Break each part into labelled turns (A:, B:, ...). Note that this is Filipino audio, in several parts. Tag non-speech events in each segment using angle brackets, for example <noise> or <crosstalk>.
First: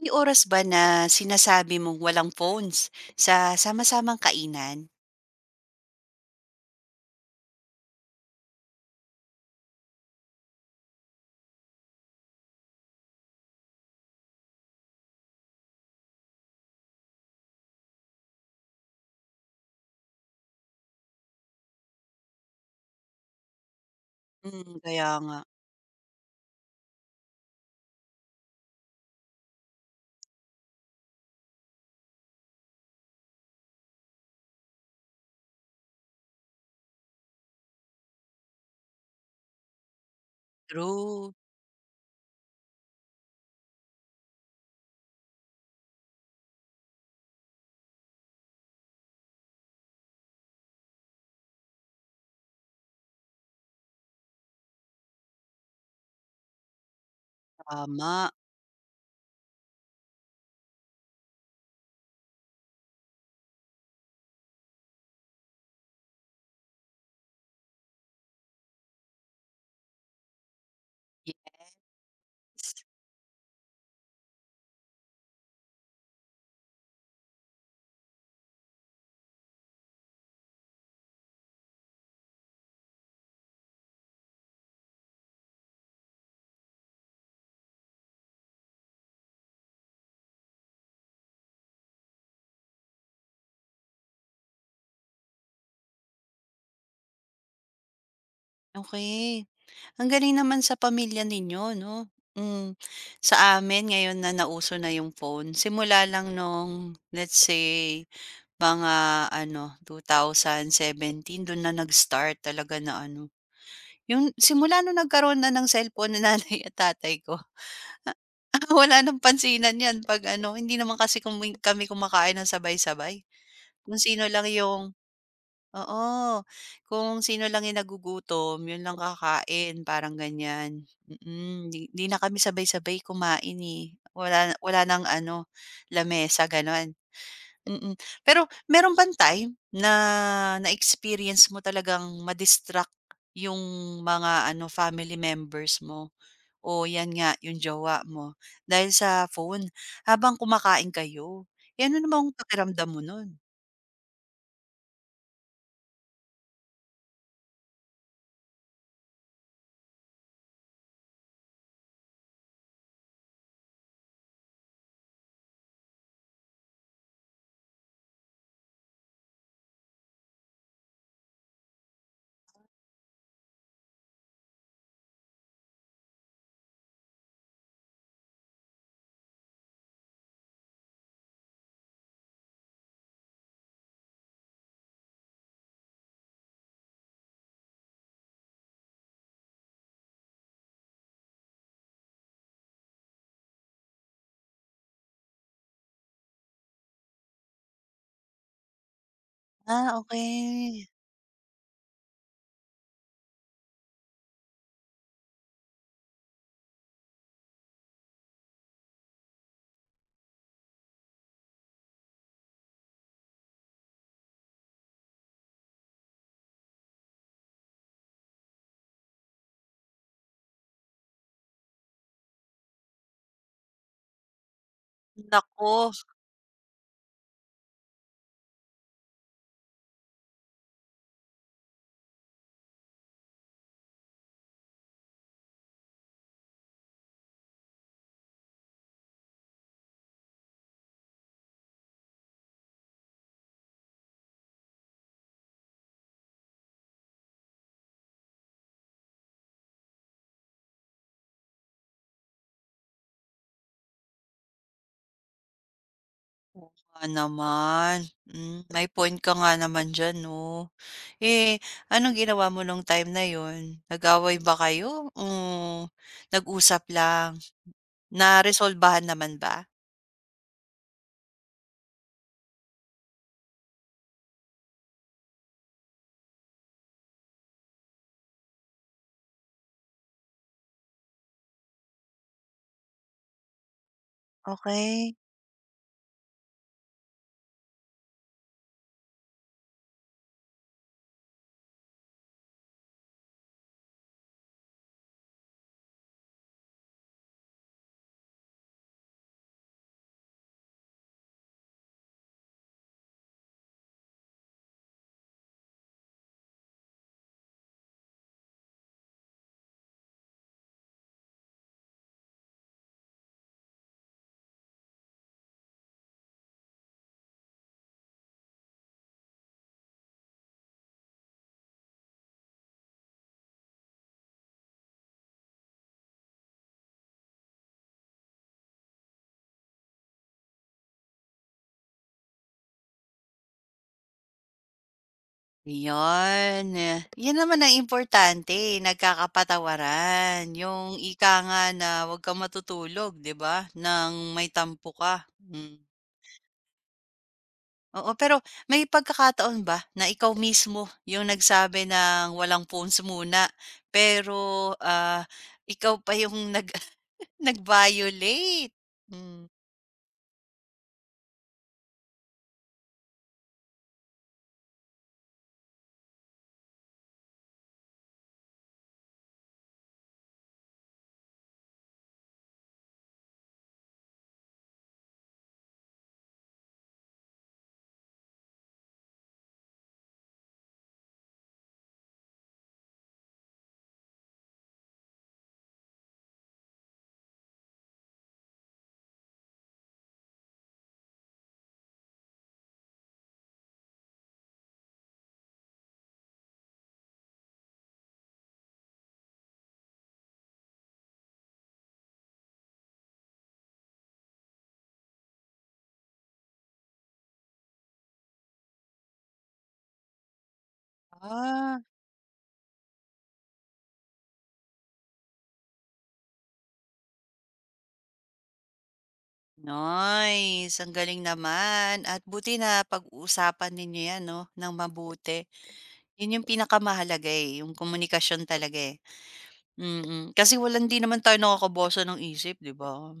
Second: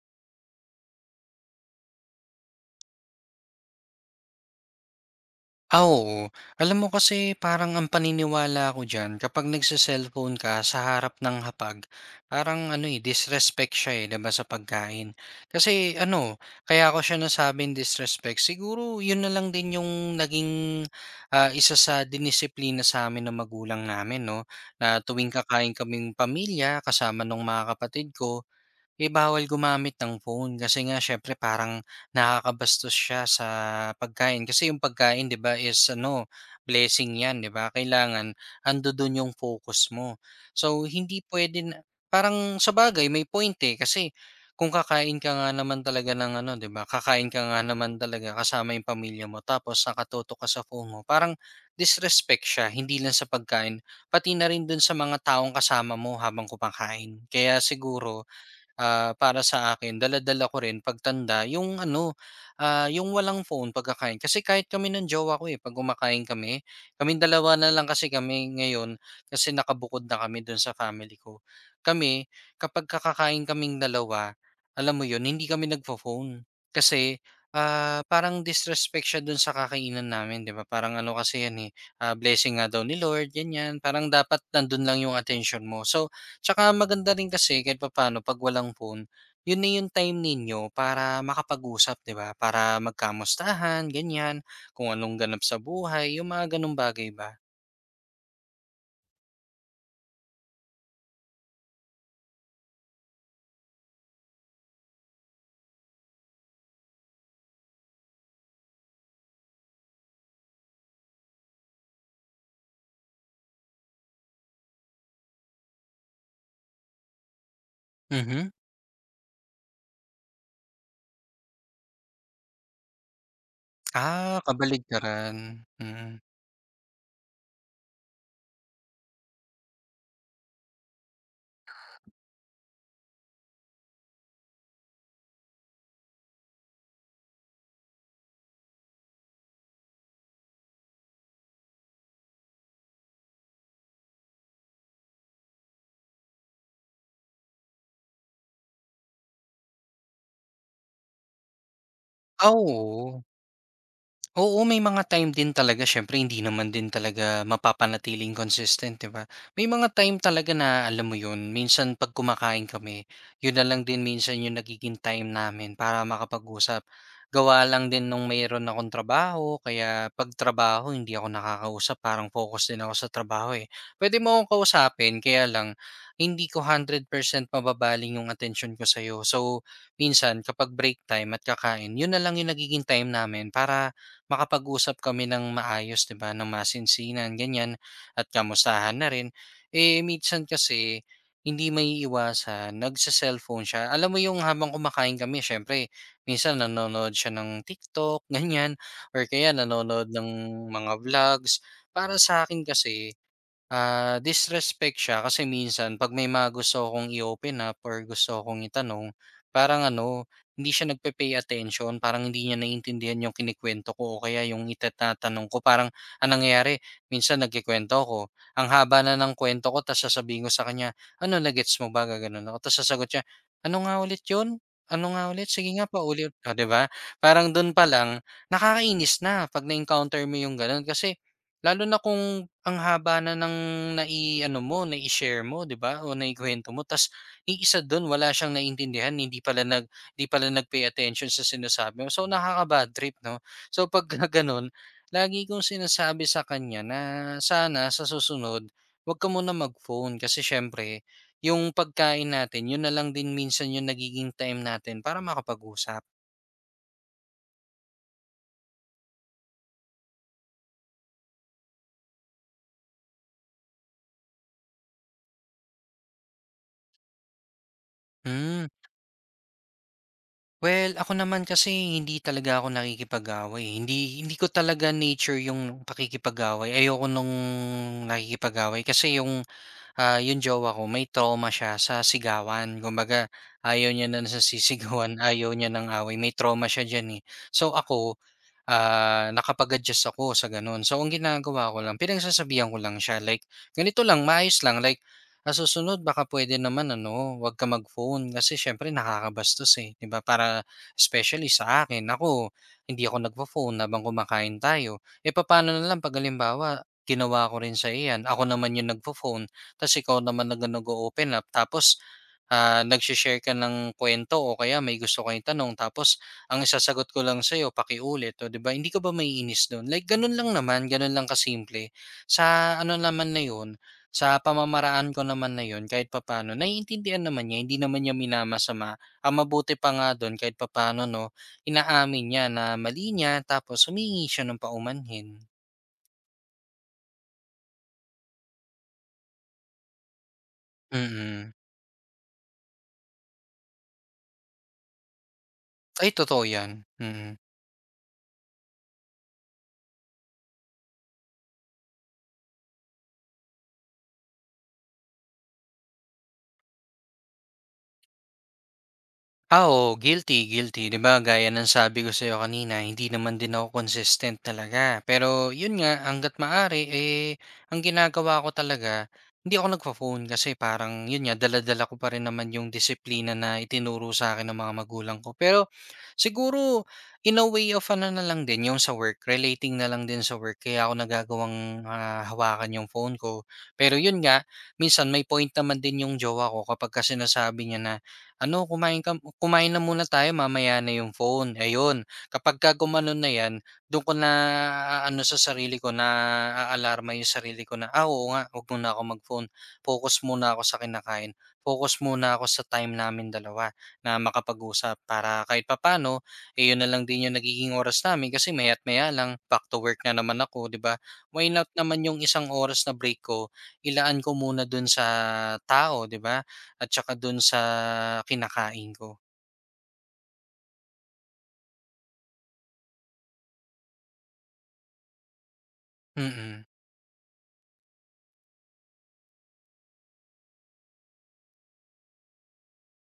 A: May oras ba na sinasabi mong walang phones sa sama-samang kainan?
B: Ah, oo. Alam mo kasi parang ang paniniwala ko diyan kapag nagse-cellphone ka sa harap ng hapag, parang ano eh, disrespect siya eh, 'di ba sa pagkain. Kasi ano, kaya ko siya nasabing disrespect. Siguro 'yun na lang din yung naging ah, isa sa dinisiplina sa amin ng magulang namin, no?
A: Hmm,
B: Na
A: kaya
B: tuwing
A: nga.
B: kakain kaming pamilya kasama ng mga kapatid ko, eh, bawal gumamit ng phone kasi nga syempre parang nakakabastos siya sa pagkain. Kasi yung pagkain, 'di ba, is ano, blessing 'yan, 'di ba? Kailangan ando doon yung focus mo. So hindi
A: True,
B: pwede na parang sa bagay may point eh kasi kung kakain ka nga naman talaga ng ano, 'di ba? Kakain ka nga naman talaga kasama yung pamilya mo tapos nakatutok ka sa phone mo. Parang disrespect siya hindi lang sa pagkain, pati na rin dun sa mga taong kasama mo habang kumakain. Kaya siguro
A: tama.
B: ah, para sa akin dala-dala ko rin pagtanda yung ano, ah, yung walang phone pagkakain. Kasi kahit kami ng jowa ko, eh, 'pag kumakain kami, kaming dalawa na lang kasi kami ngayon kasi nakabukod na kami dun sa family
A: Ye
B: ko. Kami, kapag ka kakain kaming dalawa, alam mo yun, hindi kami nagfo-phone. Kasi, ah, parang disrespect siya dun sa kakainan namin, 'di ba? Parang ano kasi yan, eh, ah, blessing nga daw ni Lord, ganyan. Parang dapat nandun lang yung attention mo. So, tsaka maganda rin kasi kahit papaano 'pag walang phone, yun na yung time ninyo para makapag-usap, 'di ba? Para magkamustahan, ganyan, kung anong ganap sa buhay, yung mga gano'ng bagay ba.
A: okey. Ang galing naman sa pamilya ninyo 'no? Hmm. Sa amin ngayon na nauso na yung phone, simula lang nung let's say mga 2017 dun na nag-start talaga na ano, yung simula nung nagkaroon na ng cellphone na nanay at tatay ko. Ah,
B: Mhm.
A: <laughs> wala ng pansinan 'yan 'pag ano, hindi naman kasi kami kumakain ng sabay-sabay. Kung sino
B: Ah,
A: lang yung
B: kabaligtaran, mm.
A: Oo, kung sino lang yung nagugutom, yun lang kakain, parang ganyan. Mm, 'di na kami sabay-sabay kumain, eh. Wala wala nang ano, lamesa, gano'n. Mm. Pero meron bang time na na-experience mo talagang madistract yung mga ano, family members mo? O 'yan nga, yung jowa mo, dahil sa phone habang kumakain kayo. Eh, ano namang
B: Ah,
A: pakiramdam mo
B: oo.
A: nun?
B: Oo, may mga time din talaga syempre hindi naman din talaga mapapanatiling consistent, 'di ba? May mga time talaga na alam mo 'yun, minsan 'pag kumakain kami, 'yun na lang din minsan 'yung nagiging time namin para makapag-usap. Gawa lang din nung mayroon akong trabaho, kaya 'pag trabaho hindi ako nakakausap, parang focus din ako sa trabaho, eh. Puwede mo akong kausapin, kaya lang hindi ko 100% mababaling 'yung attention ko sa'yo. So, minsan kapag break time at kakain, 'yun na lang 'yung nagiging time namin para makapag-usap kami ng maayos, 'di ba, ng masinsinan, ganyan, at kamustahan na rin. Eh, minsan kasi hindi maiiwasan, nagse-cellphone siya. Alam mo yung habang kumakain kami siyempre minsan nanonood siya ng TikTok, <laughs> ganyan, or kaya
A: Ah,
B: nanonood ng
A: okay.
B: mga vlogs. Para sa akin kasi ah, disrespect siya kasi minsan 'pag may mga gusto akong i-open up or gusto akong itanong, parang ano, hindi siya nagpe-pay attention, parang hindi niya naiintindihan yung kinikwento ko o kaya yung itinatanong ko. Parang anong nangyayari, minsan nagkukuwento ko ang haba na ng kwento ko tapos sasabihin ko sa kanya, "Ano, nagets mo ba?" Gaganon ako. Tapos sasagot siya, "Ano nga ulit yun? Ano nga ulit? Sige nga,
A: Naku,
B: pa ulit 'di ba? Parang dun pa lang, nakakainis na 'pag na-encounter mo yung ganun kasi lalo na kung ang haba na ng nai-ano mo, nai-share mo, 'di ba, o naikuwento mo ta's yung isa do'n wala siyang naintindihan, hindi pala nag-pay attention sa sinasabi mo. So, nakaka-bad trip, 'no? So, pag <laughs> gano'n, lagi kong sinasabi sa kanya na sana sa susunod, huwag ka muna mag-phone kasi siyempre yung pagkain natin, yun na lang din minsan yung nagiging time natin para makapag-usap.
A: oo nga naman. Hmm, may point ka nga naman diyan 'no. Eh, anong ginawa mo nung time na yon? Nag-away ba kayo o nag-usap lang?
B: Hmm.
A: Naresolbahan naman ba?
B: Well, ako naman kasi hindi talaga ako nakikipag-away. Hindi hindi ko talaga nature yung pakikipag-away. Ayoko nung nakikipag-away kasi yung ah, yung jowa ko may trauma siya sa sigawan. Kumbaga, ayaw niya na sa
A: Okay.
B: sisigawan, <laughs> ayaw niya ng away. May trauma siya diyan eh. So ako, ah, nakapag-adjust ako sa gano'n. So, ang ginagawa ko lang, pinagsasabihan ko lang siya, like, ganito lang, maayos lang, like, sa susunod, baka pwede naman, ano, wag ka mag-phone kasi syempre nakakabastos eh, di ba? Para, especially sa akin, ako, hindi ako nagpo-phone habang kumakain tayo. E, paano na lang pag halimbawa, ginawa ko rin sa iyan, ako naman yung nagpo-phone, tapos ikaw naman na nag-open up, tapos ah, nagse ka ng kwento, o kaya may gusto kayong tanong tapos ang isasagot ko lang sa'yo pakiulit o 'di ba, hindi ka ba maiinis do'n? Like gano'n lang naman, gano'n lang kasimple. Sa ano naman na 'yun, sa pamamaraan ko naman na 'yun kahit papaano naiintindihan naman niya, hindi naman niya minamasama. Ang mabuti pa nga do'n kahit papaano 'no, inaamin niya na mali niya tapos humingi siya ng paumanhin.
A: Yun, yun naman ang importante, eh, nagkakapatawaran. Yung ika
B: Mm.
A: nga na huwag kang matutulog, 'di ba, nang may tampo ka, hmm.
B: Ay totoo 'yan, mm.
A: Oo, pero may pagkakataon ba na ikaw mismo yung nagsabi ng walang phones muna, pero, ah, ikaw pa yung nag <laughs> nag-violate? Hmm,
B: Ah, oo, guilty, guilty. 'Di ba gaya ng sabi ko sa'yo kanina, hindi naman din ako consistent talaga. Pero yun nga, hangga't maaari, eh, ang ginagawa ko talaga, hindi ako nagpo-phone kasi parang yun nga, dala-dala ko pa rin naman yung disiplina na itinuro sa akin ng mga magulang ko. Pero siguro in a way of ano na lang din, yung sa work, relating na lang din sa work kaya ako nagagawang, ah, hawakan yung phone ko. Pero yun nga, minsan may point naman din yung jowa ko kapag kasi nasabi niya na ano, "Kumain ka kumain na muna tayo mamaya na yung phone." Ayun, kapagka gumanon na 'yan, do'n ko naaano sa sarili ko, na naaalarma yung sarili ko na, "Ah, oo nga, 'wag muna ako mag-phone. Focus muna ako sa kinakain. Focus muna ako sa time namin dalawa na makapag-usap para kahit papano. Eh, 'yun na lang din yung nagiging oras namin kasi maya't maya lang back to work na naman ako, 'di ba? Why not
A: ah,
B: naman yung isang oras na break ko, ilaan ko muna dun sa tao, 'di ba? At saka dun sa kinakain ko,
A: nice, ang galing naman at buti napag-uusapan ninyo 'yan 'no, nang mabuti. Yun yung
B: mm.
A: pinakamahalaga, eh, yung komunikasyon talaga, eh, mm. Kasi walang 'di naman tayo nakakabosa ng isip, 'di ba?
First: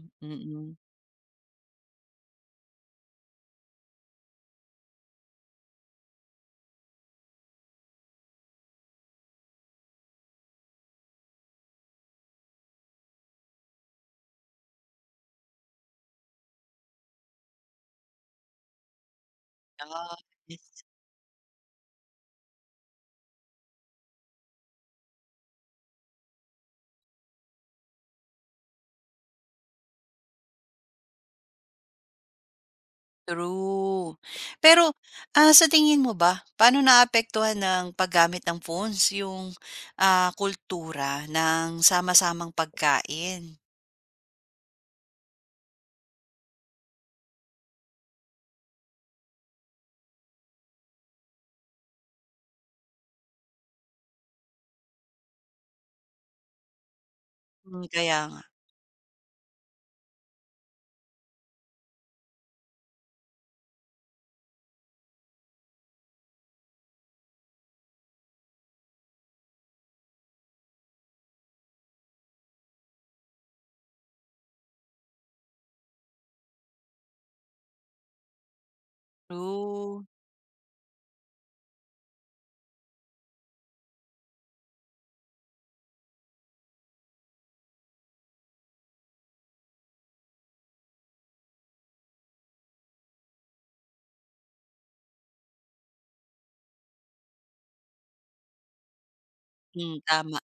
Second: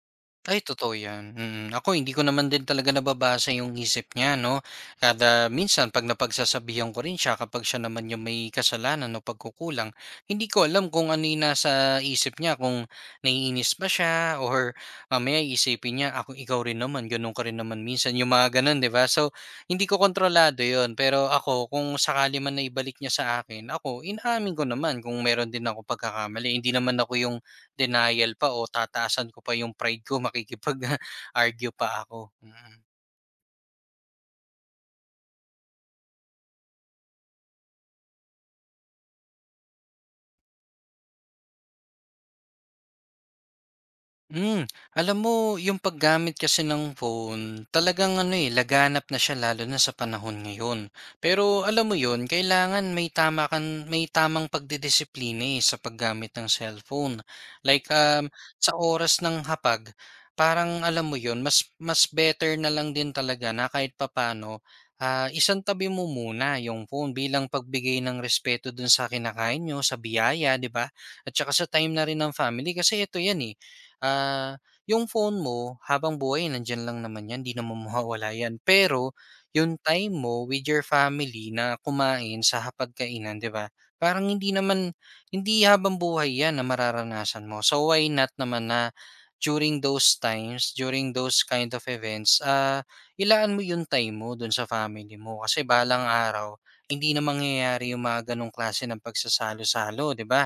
B: Ay
A: Mm.
B: totoo 'yan, mm. Ako hindi ko naman din talaga nababasa yung isip niya 'no, kada minsan 'pag napagsasabihan ko rin siya kapag siya naman yung may kasalanan o pagkukulang, hindi ko alam kung ano yung nasa isip niya, kung naiinis ba siya or mamaya iisipin niya, ako ikaw rin naman gano'n ka rin naman minsan, yung mga gano'n 'di ba? So, hindi ko kontrolado
A: Yes,
B: yon, pero ako kung sakali man na ibalik niya sa akin, ako inaamin ko naman kung meron din ako pagkakamali, hindi naman ako yung denial pa o tataasan ko pa yung pride ko <laughs> makikipag, ah, argue <laughs> pa ako, mm.
A: true. Pero, ah, sa tingin mo ba, paano naapektuhan ng paggamit ng phones yung, ah, kultura ng sama-samang pagkain?
B: Hmm, alam mo yung paggamit kasi ng phone, talagang ano, eh, laganap na siya lalo na sa panahon ngayon. Pero alam mo yun, kailangan may tama kang may tamang pagdidisiplina, eh, sa paggamit ng cellphone.
A: Hmm,
B: Like,
A: kaya nga.
B: sa oras ng hapag, parang alam mo yun, mas mas better na lang din talaga na kahit papaano, ah, isantabi mo muna yung phone bilang pagbigay ng respeto dun sa kinakain nyo, sa biyaya, di ba? At saka sa time na rin ng family kasi ito yan eh ah, yung phone mo habang buhay nandiyan lang naman 'yan, 'di naman <laughs> mawawala 'yan. Pero yung
A: True.
B: time mo with your family na kumain sa hapagkainan, 'di ba? Parang hindi habang buhay 'yan na mararanasan mo. So why not naman na during those times, during those kind of events, ah, ilaan mo yung time mo dun sa family mo kasi balang araw hindi na mangyayari yung mga ganong klase ng
A: Hmm,
B: pagsasalo-salo, 'di
A: tama.
B: ba?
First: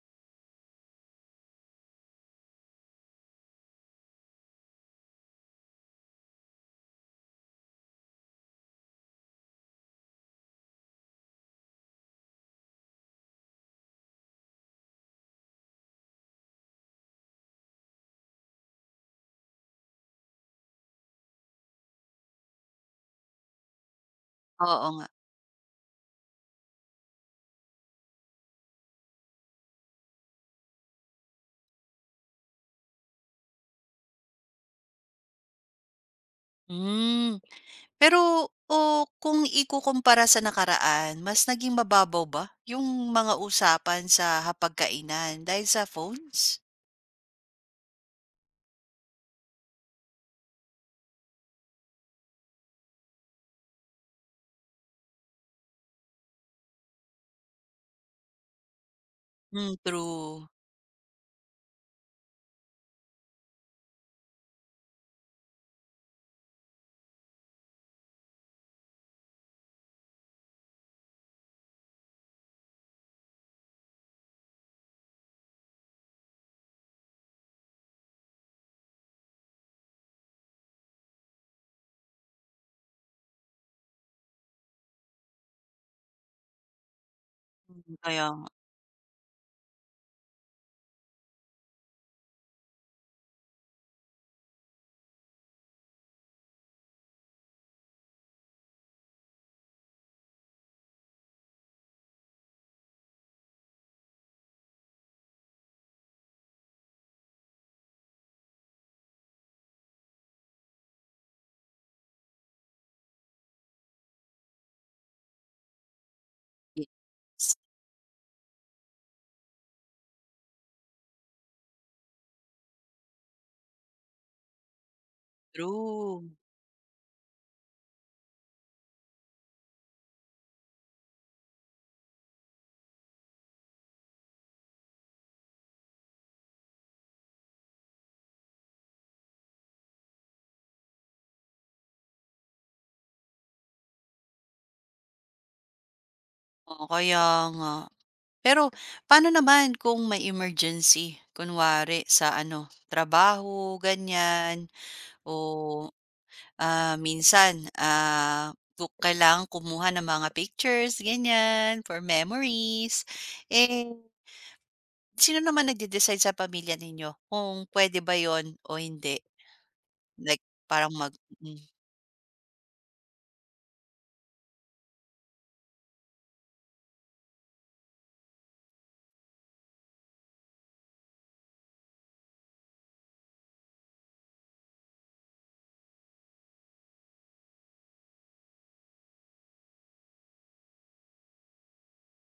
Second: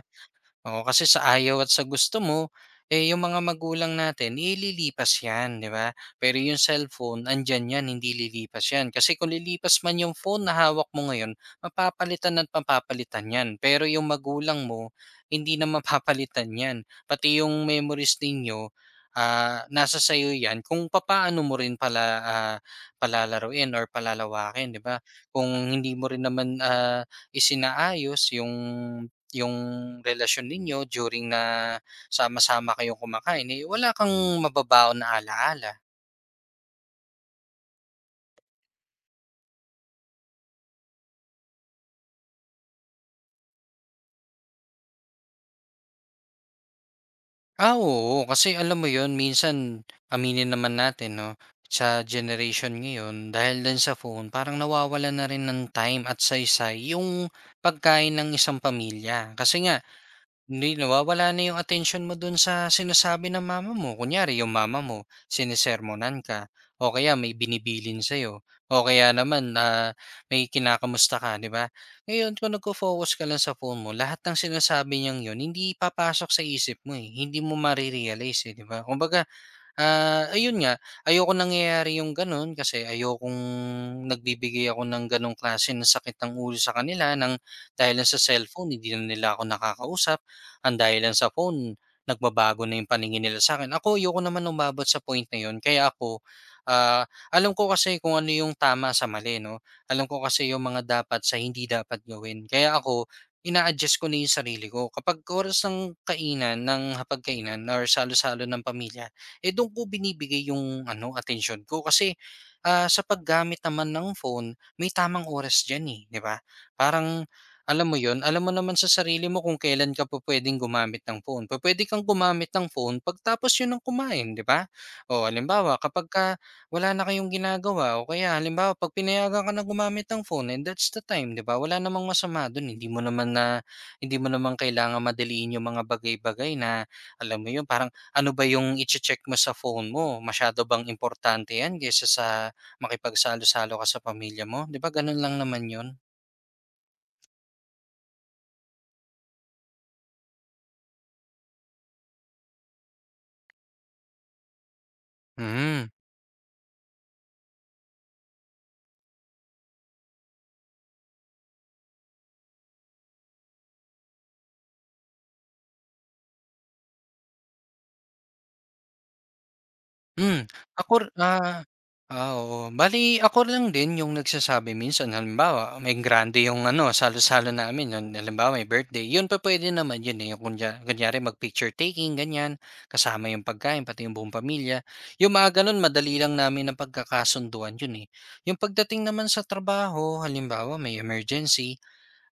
B: Oo, kasi sa ayaw at sa gusto mo, eh, yung mga magulang natin, ililipas yan, di ba? Pero yung cellphone, andyan yan, hindi lilipas yan. Kasi kung lilipas man yung phone na hawak mo ngayon, mapapalitan at mapapalitan yan. Pero yung magulang mo, hindi na mapapalitan yan. Pati yung memories ninyo, ah, nasa sayo yan kung papaano mo rin pala ah, palalaruin or palalawakin, di
A: Oo
B: ba?
A: nga.
B: Kung hindi mo rin naman ah, isinaayos yung yung relasyon ninyo during na sama-sama kayong kumakain, eh, wala kang mababaon na alaala?
A: Hmm. Pero o kung ikukumpara sa nakaraan, mas naging mababaw ba yung mga usapan sa hapagkainan dahil sa phones?
B: Ah, oo, kasi alam mo yon, minsan aminin naman natin 'no, sa generation ngayon dahil din sa phone parang nawawala na rin ng time at saysay yung pagkain ng isang pamilya. Kasi
A: Hmm,
B: nga
A: true.
B: hindi, nawawala na yung attention mo dun sa sinasabi ng mama mo. Kunyari, yung mama mo, sinisermonan ka, o kaya may binibilin sa'yo, o kaya naman ah, may kinakamusta ka, di ba? Ngayon, kung nagko-focus ka lang sa phone mo, lahat ng sinasabi niyang yun, hindi papasok sa isip mo eh. Hindi mo marirealize eh, di ba? Kumbaga, ah, ayun nga, ayokong nangyayari yung gano'n kasi ayokong nagbibigay ako ng gano'ng klase ng sakit ng ulo sa kanila ng
A: Hmm,
B: dahil lang sa
A: kaya nga.
B: cellphone hindi na nila ako nakakausap, ang dahil lang sa phone nagbabago na yung paningin nila sa akin. Ako ayoko naman umabot sa point na yun kaya ako, ah, alam ko kasi kung ano yung tama sa mali 'no, alam ko kasi yung mga dapat sa hindi dapat gawin. Kaya ako ina-adjust ko na yung sarili ko kapag oras ng kainan, ng hapagkainan or salo-salo ng pamilya eh do'n ko binibigay yung ano, attention ko kasi, ah, sa paggamit naman ng phone may tamang oras diyan, eh, 'di ba? Parang
A: Yes.
B: alam mo yon alam mo naman sa sarili mo kung kailan ka pupuwedeng gumamit ng phone. Pupuwede kang gumamit ng phone pagtapos yun ng kumain, 'di ba? O halimbawa
A: True.
B: kapagka wala na kayong ginagawa o kaya halimbawa 'pag pinayagan ka na gumamit ng phone and that's the time, 'di ba? Wala namang masama do'n, hindi mo naman kailangan madaliin yung mga bagay-bagay na alam mo 'yun, parang ano ba yung iche-check mo sa phone mo? Masyado bang importante 'yan kaysa sa makipagsalo-salo ka sa pamilya mo? 'Di ba gano'n lang naman 'yun?
A: Oo, kaya nga. Pero paano naman kung may emergency? Kunwari sa ano, trabaho, ganyan,
B: Hmm.
A: o ah, minsan ah, kailangan kumuha ng mga pictures, ganyan, for memories. Eh, sino naman nagde-decide sa pamilya ninyo kung puwede ba yon o hindi? Like
B: Hmm,
A: parang
B: ako
A: mag mm,
B: ah, ah, oo. Bale ako lang din yung nagsasabi minsan halimbawa may grande yung ano salo-salo namin yun halimbawa may birthday yun pupuwede naman yun, eh, yung kunya kunyari mag picture taking ganyan, kasama yung pagkain pati yung buong pamilya. Yung mga ganun madali lang namin ang pagkakasunduan yun, eh. Yung pagdating naman sa trabaho halimbawa may emergency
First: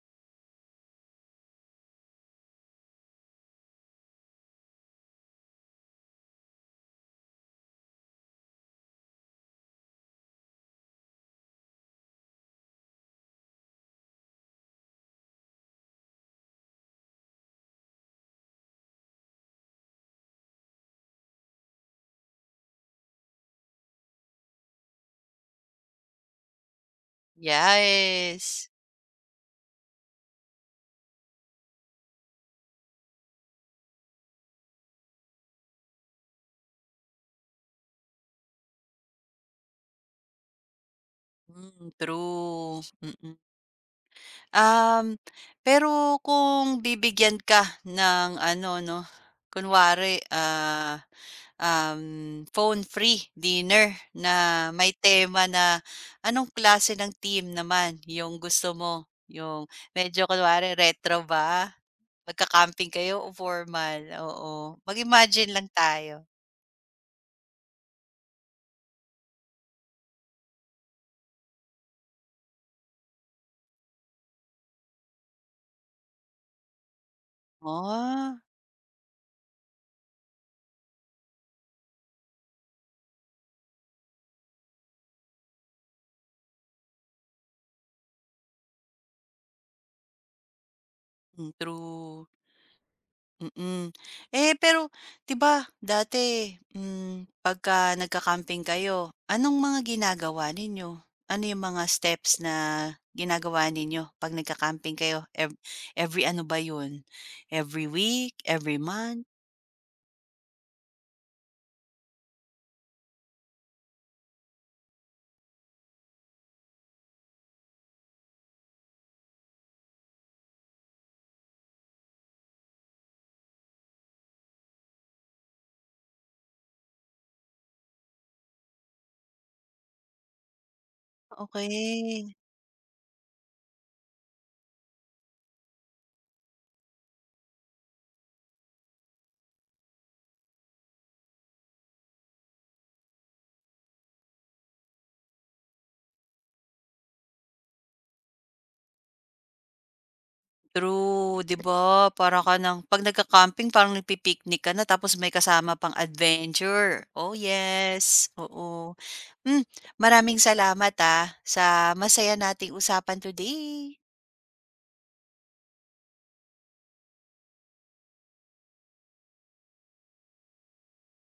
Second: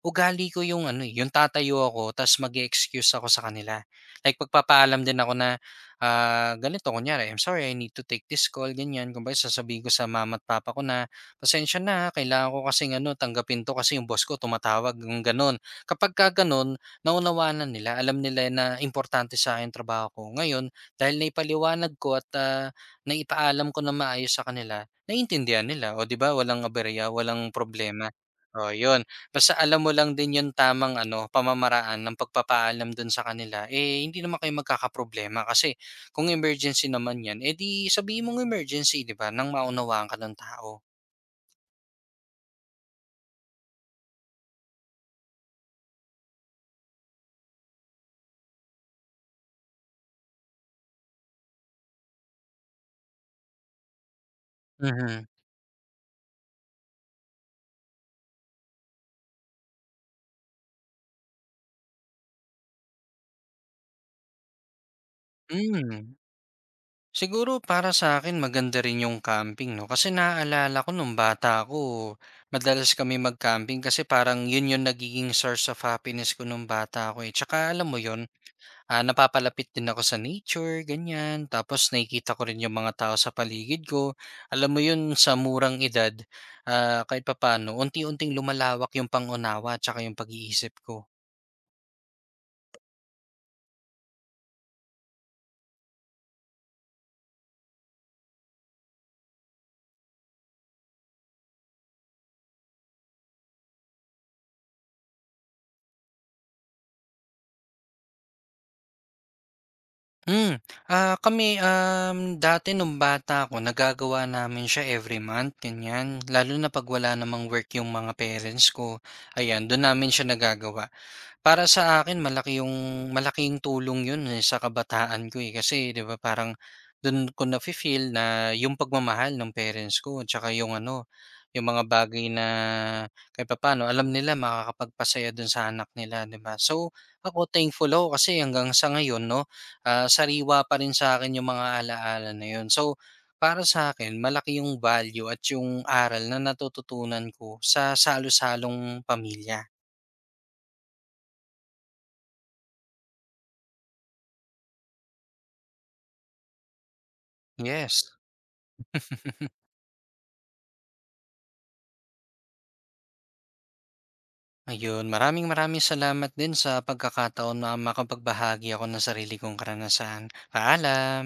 B: ugali ko yung ano, eh, yung tatayo ako ta's mag excuse ako sa kanila. Like magpapaalam din ako na, ah, ganito kunyari, "I'm sorry, I need to take this call," ganyan. Kumbaga sasabihin ko sa mama at papa ko na, "Pasensya na ha, kailangan ko kasing ano, tanggapin 'to kasi yung boss ko tumatawag," yung gano'n. Kapag gano'n, naunawaan na nila, alam nila na importante sa'kin yung trabaho ko. Ngayon, dahil naipaliwanag ko at, ah, naipaalam ko na maayos sa kanila, naiintindihan nila. O 'di ba walang aberya, walang problema.
A: yes.
B: Oh, 'yun. Basta alam mo lang din yung tamang ano, pamamaraan ng pagpapaalam dun sa kanila, eh, hindi naman kayo magkakaproblema kasi kung emergency naman 'yan, eh, di sabihin mong emergency, 'di ba, nang maunawaan ka ng tao.
A: Hmm, true, mm. Um, pero kung bibigyan ka ng ano 'no, kunwari, ah, phone free dinner na may
B: Mhm.
A: tema na anong klase ng theme naman yung gusto mo? Yung medyo kunwari retro ba? Magka-camping kayo o formal, oo. Mag-imagine lang
B: Hmm.
A: tayo.
B: Siguro para sa akin maganda rin yung camping 'no, kasi naalala ko nung bata ako, madalas kami mag-camping kasi parang yun yung nagiging source of happiness ko nung bata ako, eh, 'tsaka alam mo yun,
A: Ah,
B: ah, napapalapit din ako sa nature, ganyan. Tapos nakikita ko rin yung mga tao sa paligid ko. Alam mo yun, sa murang edad, ah, kahit papaano, unti-unting lumalawak yung pangunawa at saka yung pag-iisip ko.
A: hmm, true, mm. Eh, pero 'di ba dati, hmm, pagka nagka-camping kayo, anong mga ginagawa ninyo? Ano yung mga steps na ginagawa ninyo 'pag nagka-camping kayo? Every ano ba yun? Every week, every month?
B: Hmm. Ah, kami dati nung bata ako, nagagawa namin siya every month, ganyan. Lalo na pag wala namang work yung mga parents ko. Ayan, doon namin siya nagagawa. Para sa akin malaki yung malaking tulong yun, eh, sa kabataan ko, eh. Kasi 'di ba parang dun ko nafi-feel na yung pagmamahal ng parents ko tsaka yung ano, yung mga bagay
A: Okay.
B: na kahit papaano alam nila makakapagpasaya dun sa anak nila, 'di ba? So, ako thankful ako kasi hanggang sa ngayon 'no, ah, sariwa pa rin sa akin yung mga alaala na yun. So, para sa akin malaki yung value at yung aral na natututunan ko sa salo-salong pamilya.
A: True, 'di ba? Para ka ng 'pag nagka-camping parang nagpi-picnic ka na tapos may kasama pang adventure. Oh,
B: Yes.
A: yes, oo. Hmm, maraming salamat, ah, sa masaya nating usapan today.
B: Ayun, maraming maraming salamat din sa pagkakataon na makapagbahagi ako ng sarili kong karanasan. Paalam!